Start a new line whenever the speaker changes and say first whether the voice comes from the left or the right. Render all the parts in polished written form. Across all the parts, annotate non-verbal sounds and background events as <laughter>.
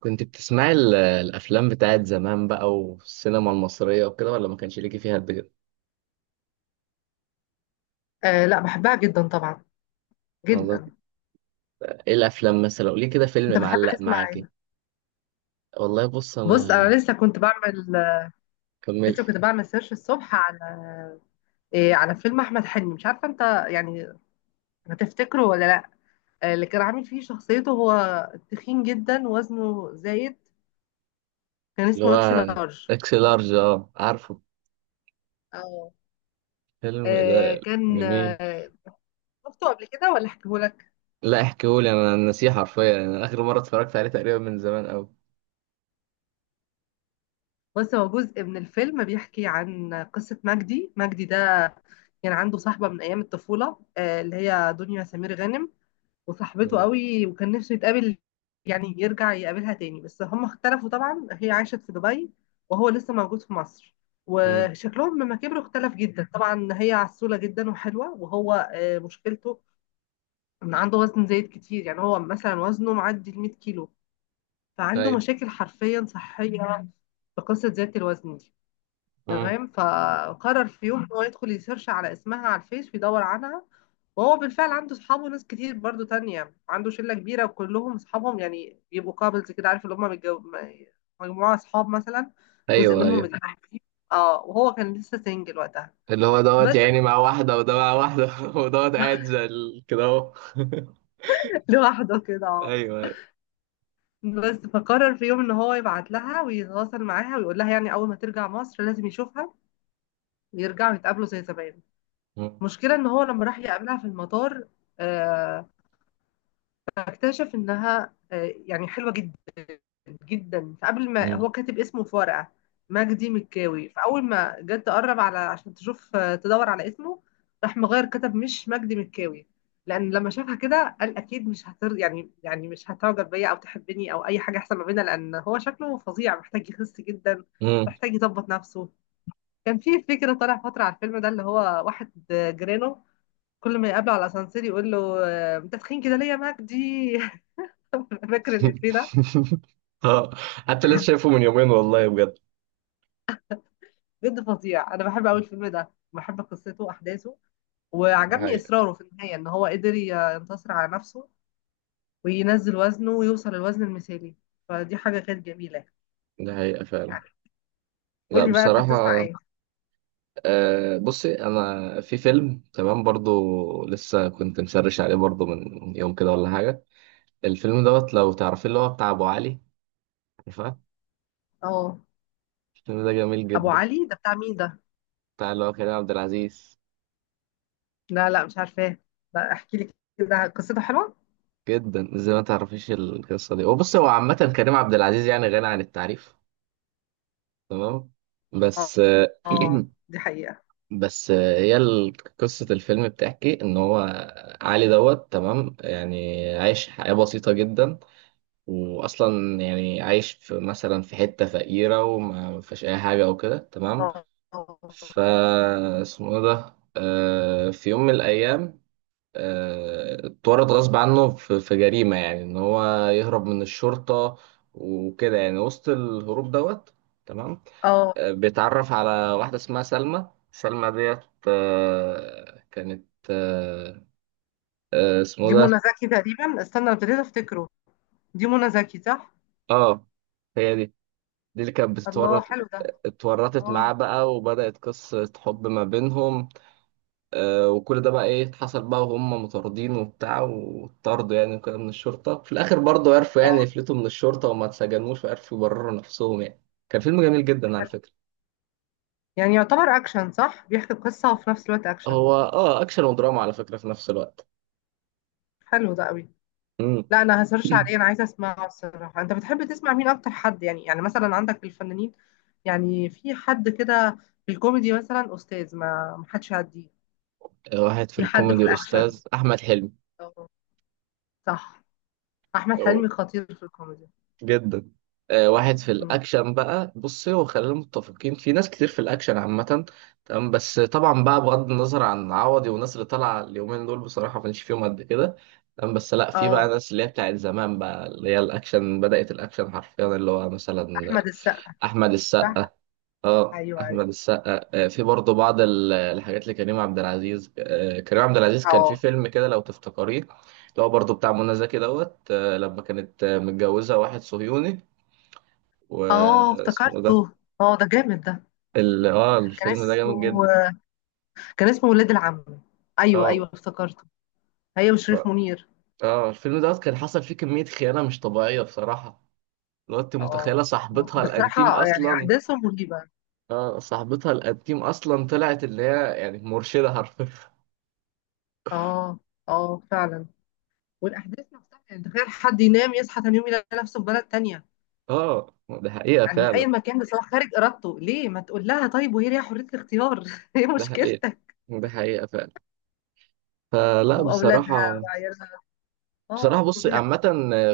right: كنت بتسمعي الافلام بتاعت زمان بقى، والسينما المصريه وكده، ولا ما كانش ليكي فيها قد كده؟
left: آه لا بحبها جدا طبعا،
right: والله.
left: جدا.
right: ايه الافلام مثلا؟ قولي كده،
left: انت
right: فيلم
left: بتحب
right: معلق
left: تسمع
right: معاكي.
left: ايه؟
right: والله، بص
left: بص
right: انا
left: انا لسه كنت بعمل لسه
right: كملت.
left: كنت بعمل سيرش الصبح على على فيلم احمد حلمي. مش عارفه انت، يعني، هتفتكره ولا لا؟ اللي كان عامل فيه شخصيته هو تخين جدا، وزنه زايد. كان
right: اللي
left: اسمه اكس
right: هو
left: لارج.
right: اكس لارج، اه عارفه
left: اه.
right: الفيلم
left: آه،
right: ده،
left: كان
right: جميل.
left: آه، شفته قبل كده ولا احكيهولك؟
right: لا احكيهولي، انا نسيه حرفيا، انا اخر مره اتفرجت عليه تقريبا من زمان قوي.
left: بص، هو جزء من الفيلم بيحكي عن قصه مجدي ده. كان عنده صاحبه من ايام الطفوله، اللي هي دنيا سمير غانم، وصاحبته
right: مم.
left: قوي، وكان نفسه يتقابل، يعني يرجع يقابلها تاني. بس هم اختلفوا طبعا، هي عاشت في دبي وهو لسه موجود في مصر.
right: مم.
left: وشكلهم لما كبروا اختلف جدا طبعا، هي عسولة جدا وحلوة، وهو مشكلته ان عنده وزن زايد كتير. يعني هو مثلا وزنه معدي ال 100 كيلو، فعنده
right: ايوه.
left: مشاكل حرفيا صحية في قصة زيادة الوزن دي.
right: مم.
left: تمام. فقرر في يوم ان هو يدخل يسيرش على اسمها على الفيس ويدور عنها. وهو بالفعل عنده اصحابه، ناس كتير برضو تانية، عنده شلة كبيرة وكلهم اصحابهم، يعني بيبقوا كابلز كده، عارف اللي هم مجموعة اصحاب مثلا، جزء
right: ايوه
left: منهم
right: ايوه.
left: متجوزين، اه، وهو كان لسه سنجل وقتها.
right: اللي هو دوت
left: بس
right: يعني مع واحده، وده مع واحده <laughs> ودوت قاعد
left: <laughs>
right: زي كده، اهو <laughs>
left: لوحده كده،
right: ايوه
left: اه.
right: ايوه.
left: بس فقرر في يوم ان هو يبعت لها ويتواصل معاها ويقول لها، يعني اول ما ترجع مصر لازم يشوفها، ويرجعوا يتقابلوا زي زمان. المشكله ان هو لما راح يقابلها في المطار، آه، اكتشف انها، يعني، حلوه جدا جدا. فقبل ما
right: مم.
left: هو كاتب اسمه في ورقه، مجدي مكاوي، فاول ما جت تقرب على عشان تشوف، تدور على اسمه، راح مغير كتب مش مجدي مكاوي. لان لما شافها كده قال اكيد مش هتر يعني يعني مش هتعجب بيا او تحبني او اي حاجه، احسن ما بينا، لان هو شكله فظيع محتاج يخس جدا،
right: مم.
left: محتاج يظبط نفسه. كان في فكره طالع فتره على الفيلم ده، اللي هو واحد جيرانه، كل ما يقابله على الاسانسير يقول له، انت تخين كده ليه يا مجدي. <laughs> فاكر الإفيه ده؟
right: <laughs> اه، حتى لسه شايفه من يومين، والله بجد.
left: بجد فظيع. انا بحب قوي الفيلم ده، بحب قصته واحداثه.
right: دي
left: وعجبني
right: حقيقة.
left: اصراره في النهايه ان هو قدر ينتصر على نفسه وينزل وزنه ويوصل للوزن المثالي. فدي حاجه كانت جميله
right: دي حقيقة فعلا.
left: يعني.
right: لا
left: قولي بقى، انت بتسمع
right: بصراحة،
left: ايه؟
right: بصي، أنا في فيلم تمام برضو، لسه كنت مسرش عليه برضو من يوم كده ولا حاجة. الفيلم دوت لو تعرفين، اللي هو بتاع أبو علي، عارفاه.
left: اه.
right: الفيلم ده جميل
left: ابو
right: جدا،
left: علي ده بتاع مين ده؟
right: بتاع اللي هو كريم عبد العزيز.
left: لا لا مش عارفاه. لا احكي لي كده، قصته حلوه.
right: جدا، زي ما تعرفيش القصة دي. وبصي، هو عامة كريم عبد العزيز يعني غني عن التعريف، تمام.
left: اه.
right: بس <clears throat>
left: دي حقيقه.
right: بس هي قصة الفيلم بتحكي إن هو علي دوت، تمام، يعني عايش حياة بسيطة جدا، وأصلا يعني عايش في مثلا في حتة فقيرة، وما فيش أي حاجة أو كده، تمام.
left: اه. اه.
right: فا اسمه إيه ده، في يوم من الأيام اتورط غصب عنه في جريمة، يعني إن هو يهرب من الشرطة وكده، يعني وسط الهروب دوت، تمام.
left: آه.
right: بيتعرف على واحدة اسمها سلمى ديت، كانت اسمه
left: دي
right: ده.
left: منى زكي تقريبا، استنى ابتديت افتكره. دي منى زكي، صح؟
right: اه، هي دي اللي كانت
left: الله،
right: بتتورط.
left: حلو ده.
right: اتورطت معاه
left: اه.
right: بقى، وبدأت قصة حب ما بينهم. وكل ده بقى ايه حصل بقى، وهم مطاردين وبتاع وطردوا يعني، وكده من الشرطة. في الآخر برضه عرفوا يعني
left: اه.
right: يفلتوا من الشرطة، وما اتسجنوش، وعرفوا يبرروا نفسهم يعني. كان فيلم جميل جدا على فكرة.
left: يعني يعتبر اكشن، صح؟ بيحكي قصة وفي نفس الوقت اكشن.
right: هو أكشن ودراما على فكرة في نفس الوقت.
left: حلو ده قوي.
right: مم.
left: لا انا هسيرش عليه،
right: <clears throat>
left: انا عايزة اسمعه الصراحة. انت بتحب تسمع مين اكتر؟ حد يعني، يعني مثلا، عندك في الفنانين، يعني في حد كده؟ في الكوميدي مثلا استاذ ما حدش يعديه.
right: واحد في
left: في حد في
right: الكوميدي
left: الاكشن؟
right: أستاذ أحمد حلمي.
left: اه. صح. احمد
right: أو
left: حلمي خطير في الكوميدي.
right: جدا. واحد في
left: مم.
right: الأكشن بقى، بصي، وخلينا متفقين، في ناس كتير في الأكشن عامة، تمام. بس طبعا بقى، بغض النظر عن عوضي والناس اللي طالعة اليومين دول، بصراحة ما كانش فيهم قد كده. تمام. بس لا، في بقى
left: اه.
right: ناس اللي هي بتاعت زمان بقى، اللي هي الأكشن، بدأت الأكشن حرفيا، اللي هو مثلا
left: احمد السقا.
right: أحمد السقا.
left: صح.
right: اه،
left: ايوه ايوه.
right: احمد السقا، في برضه بعض الحاجات لكريم عبد العزيز. كريم عبد العزيز كان في
left: اه.
right: فيلم كده لو تفتكريه، اللي هو برضه بتاع منى زكي دوت، لما كانت متجوزه واحد صهيوني،
left: اه
right: واسمه إيه
left: افتكرته.
right: ده.
left: اه ده جامد ده.
right: ال... اه
left: كان
right: الفيلم ده جامد
left: اسمه
right: جدا.
left: كان اسمه ولاد العم. ايوه
right: اه،
left: ايوه افتكرته. هي
right: ف-
left: وشريف منير.
right: اه الفيلم دوت كان حصل فيه كميه خيانه مش طبيعيه بصراحه. لو انت متخيله،
left: اه.
right: صاحبتها الانتيم
left: بصراحة يعني
right: اصلا.
left: أحداثه مرعبة.
right: اه، صاحبتها الانتيم اصلا طلعت اللي هي يعني مرشده حرفيا.
left: اه. اه فعلا. والأحداث نفسها يعني تخيل حد ينام يصحى تاني يوم يلاقي نفسه في بلد تانية،
right: اه، ده حقيقه
left: يعني
right: فعلا.
left: أي مكان، بس هو خارج إرادته. ليه ما تقول لها طيب وهي ليها حرية الاختيار؟ <laughs> ايه
right: ده حقيقة.
left: مشكلتك؟
right: ده حقيقة فعلا. فلا
left: وأولادها
right: بصراحة،
left: وعيالها. اه،
right: بصراحة بص،
left: فظيع.
right: عامة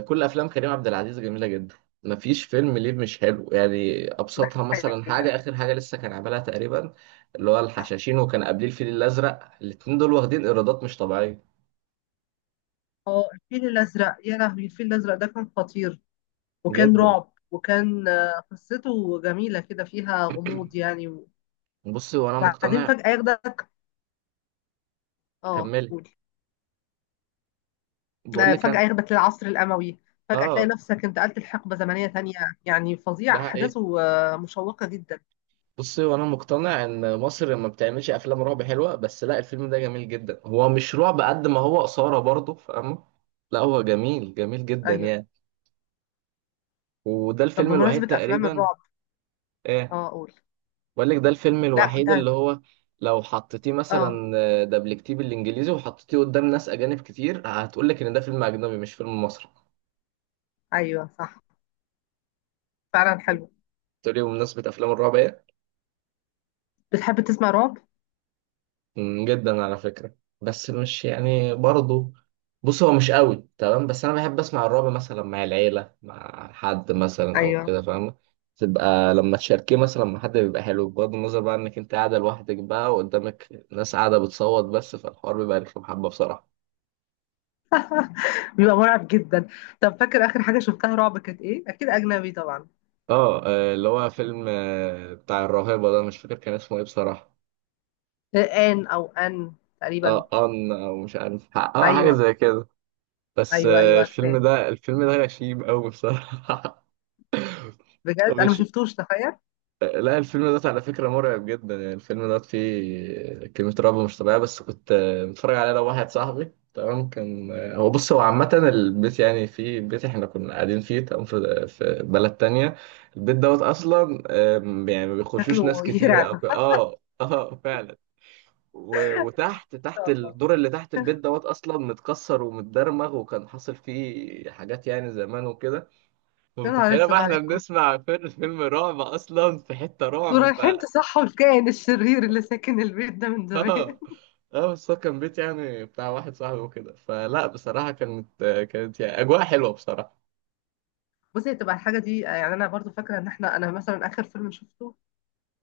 right: كل أفلام كريم عبد العزيز جميلة جدا، مفيش فيلم ليه مش حلو، يعني
left: ده
right: أبسطها مثلا حاجة،
left: حقيقة.
right: آخر حاجة لسه كان عاملها تقريبا، اللي هو
left: صح.
right: الحشاشين، وكان قبليه الفيل الأزرق، الاتنين دول واخدين إيرادات مش طبيعية.
left: اه الفيل الأزرق، يا لهوي، الفيل الأزرق ده كان خطير. وكان
right: جدا.
left: رعب، وكان قصته جميلة كده فيها غموض يعني.
right: بص، وأنا
left: وبعدين
right: مقتنع،
left: فجأة ياخدك. اه
right: كمل.
left: قول.
right: بقول
left: لا،
right: لك
left: فجأة
right: أنا،
left: ياخدك للعصر الأموي، فجأة تلاقي
right: آه
left: نفسك انتقلت لحقبة زمنية تانية. يعني
right: ده
left: فظيع
right: حقيقة.
left: أحداثه، مشوقة جدا.
right: بصي، وانا مقتنع ان مصر ما بتعملش افلام رعب حلوه، بس لا، الفيلم ده جميل جدا، هو مش رعب قد ما هو اثاره، برضه فاهمه. لا، هو جميل، جميل جدا
left: أيوه.
right: يعني. وده
left: طب
right: الفيلم الوحيد
left: بمناسبة أفلام
right: تقريبا.
left: الرعب.
right: ايه،
left: اه قول.
right: بقول لك ده الفيلم
left: لا كنت
right: الوحيد،
left: هت...
right: اللي هو لو حطيتيه
left: اه.
right: مثلا، دبلجتيه بالانجليزي، وحطيتيه قدام ناس اجانب كتير، هتقول لك ان ده فيلم اجنبي مش فيلم مصري.
left: أيوه صح. فعلا حلو.
right: تقولي بمناسبه افلام الرعب إيه؟
left: بتحب تسمع رعب؟
right: مم، جدا على فكرة. بس مش يعني برضه، بص هو مش قوي، تمام، بس انا بحب اسمع الرعب مثلا مع العيلة، مع حد مثلا او
left: أيوه.
right: كده، فاهم؟ تبقى لما تشاركيه مثلا مع حد بيبقى حلو، بغض النظر بقى انك انت قاعدة لوحدك بقى، وقدامك ناس قاعدة بتصوت. بس فالحوار بيبقى رخم حبة بصراحة.
left: بيبقى مرعب جدا. طب فاكر آخر حاجة شفتها رعب كانت إيه؟ أكيد أجنبي طبعا.
right: اه، اللي هو فيلم بتاع الراهبة ده، مش فاكر كان اسمه ايه بصراحة.
left: آن أو آن تقريبا.
right: اه، ان او، مش عارف، اه حاجة
left: أيوه.
right: زي كده. بس
left: أيوه أيوه
right: الفيلم
left: عارفاه.
right: ده، الفيلم ده غشيم قوي بصراحة. <laughs>
left: بجد أنا ما
right: مش،
left: شفتوش، تخيل.
right: لا، الفيلم ده على فكرة مرعب جدا، يعني الفيلم ده فيه كمية رعب مش طبيعية. بس كنت متفرج عليه لو واحد صاحبي، تمام. كان هو، بص، هو عامة البيت، يعني في بيت احنا كنا قاعدين فيه، تمام، في بلد تانية. البيت دوت أصلا، يعني ما بيخشوش
left: شكله
right: ناس كتيرة
left: يرعب
right: أو
left: إن
right: فعلا. وتحت، تحت
left: شاء الله.
right: الدور اللي تحت البيت دوت، أصلا متكسر ومتدرمغ، وكان حاصل فيه حاجات يعني زمان وكده.
left: يا نهار
right: فمتخيلة بقى
left: أسود
right: احنا
left: عليكم،
right: بنسمع فيلم رعب، اصلا في حتة
left: دول
right: رعب.
left: رايحين تصحوا الكائن الشرير اللي ساكن البيت ده من زمان.
right: اه اه بس هو كان بيت يعني بتاع واحد صاحبي وكده، فلا بصراحة كانت، يعني أجواء حلوة بصراحة.
left: <laughs> بصي، هتبقى الحاجه دي، يعني، انا برضو فاكره ان احنا، انا مثلا اخر فيلم شفته،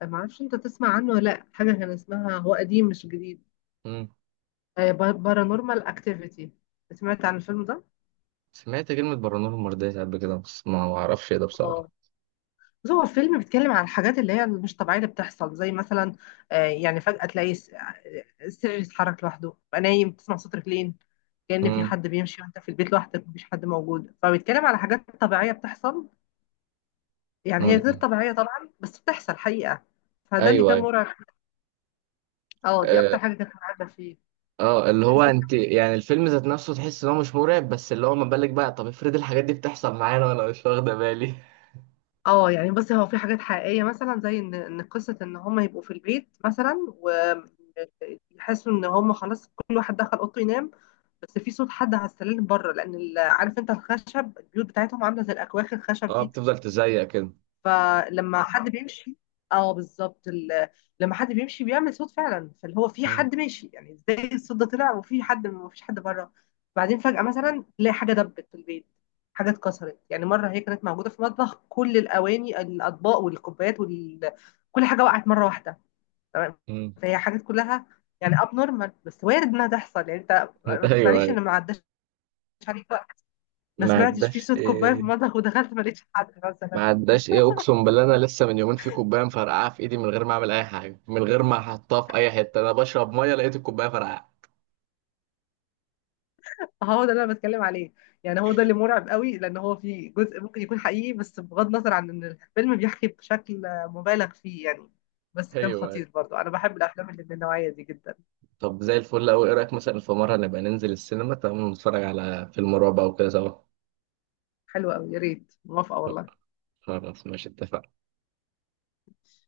left: ما اعرفش انت تسمع عنه ولا لا، حاجه كان اسمها، هو قديم مش جديد،
right: مم.
left: بارانورمال اكتيفيتي. سمعت عن الفيلم ده؟
right: سمعت كلمة برانور مرضية قبل كده، بس ما أعرفش إيه ده
left: اه.
right: بصراحة.
left: بس هو فيلم بيتكلم عن الحاجات اللي هي مش طبيعيه اللي بتحصل. زي مثلا، يعني فجاه تلاقي السرير يتحرك لوحده، تبقى نايم تسمع صوت رجلين كأن في
right: مم.
left: حد بيمشي وانت في البيت لوحدك مفيش حد موجود. فبيتكلم على حاجات طبيعيه بتحصل، يعني هي غير
right: مم.
left: طبيعية طبعا بس بتحصل حقيقة. فده اللي
right: أيوه
left: كان
right: أيوه.
left: مرعب. اه دي
right: آه،
left: اكتر حاجة كانت مرعبة فيه.
right: اللي هو،
left: تحس،
right: أنت يعني الفيلم ذات نفسه تحس إن هو مش مرعب، بس اللي هو ما بالك بقى؟ طب افرض الحاجات دي بتحصل معانا وأنا مش واخدة بالي <laughs>
left: اه، يعني بصي، هو في حاجات حقيقية مثلا زي ان قصة ان هم يبقوا في البيت مثلا، ويحسوا ان هم خلاص كل واحد دخل اوضته ينام. بس في صوت حد على السلالم بره، لان عارف انت، الخشب، البيوت بتاعتهم عاملة زي الاكواخ الخشب
right: اه
left: دي.
right: بتفضل تزيق كده.
left: فلما حد بيمشي، اه بالظبط. لما حد بيمشي بيعمل صوت فعلا، فاللي هو في
right: مم.
left: حد ماشي. يعني ازاي الصوت ده طلع وفي حد ومفيش حد بره؟ بعدين فجأة مثلا تلاقي حاجة دبت في البيت، حاجة اتكسرت. يعني مرة هي كانت موجودة في المطبخ كل الأواني الأطباق والكوبايات كل حاجة وقعت مرة واحدة. تمام.
right: مم.
left: فهي حاجات كلها يعني اب نورمال، بس وارد انها تحصل. يعني انت
right: <laughs>
left: ما
right: أيوه
left: تقنعنيش ان
right: أيوه.
left: ما عداش عليك وقت ما
right: ما
left: سمعتش في
right: عداش
left: صوت كوبايه في
right: آه،
left: المطبخ ودخلت ما لقيتش حد مثلا.
right: ما عداش ايه، اقسم بالله، انا لسه من يومين في كوبايه مفرقعه في ايدي، من غير ما اعمل اي حاجه، من غير ما احطها في اي حته، انا بشرب ميه لقيت الكوبايه فرقعه.
left: هو ده اللي انا بتكلم عليه. يعني هو ده اللي مرعب قوي، لان هو في جزء ممكن يكون حقيقي، بس بغض النظر عن ان الفيلم بيحكي بشكل مبالغ فيه يعني. بس كان
right: ايوه.
left: خطير، برضو انا بحب الافلام اللي من النوعيه دي جدا.
right: طب زي الفل قوي، ايه رايك مثلا في مره نبقى ننزل السينما، تمام، نتفرج على فيلم رعب او كده سوا؟
left: حلوه قوي، يا ريت موافقه والله.
right: خلاص، ماشي، اتفقنا.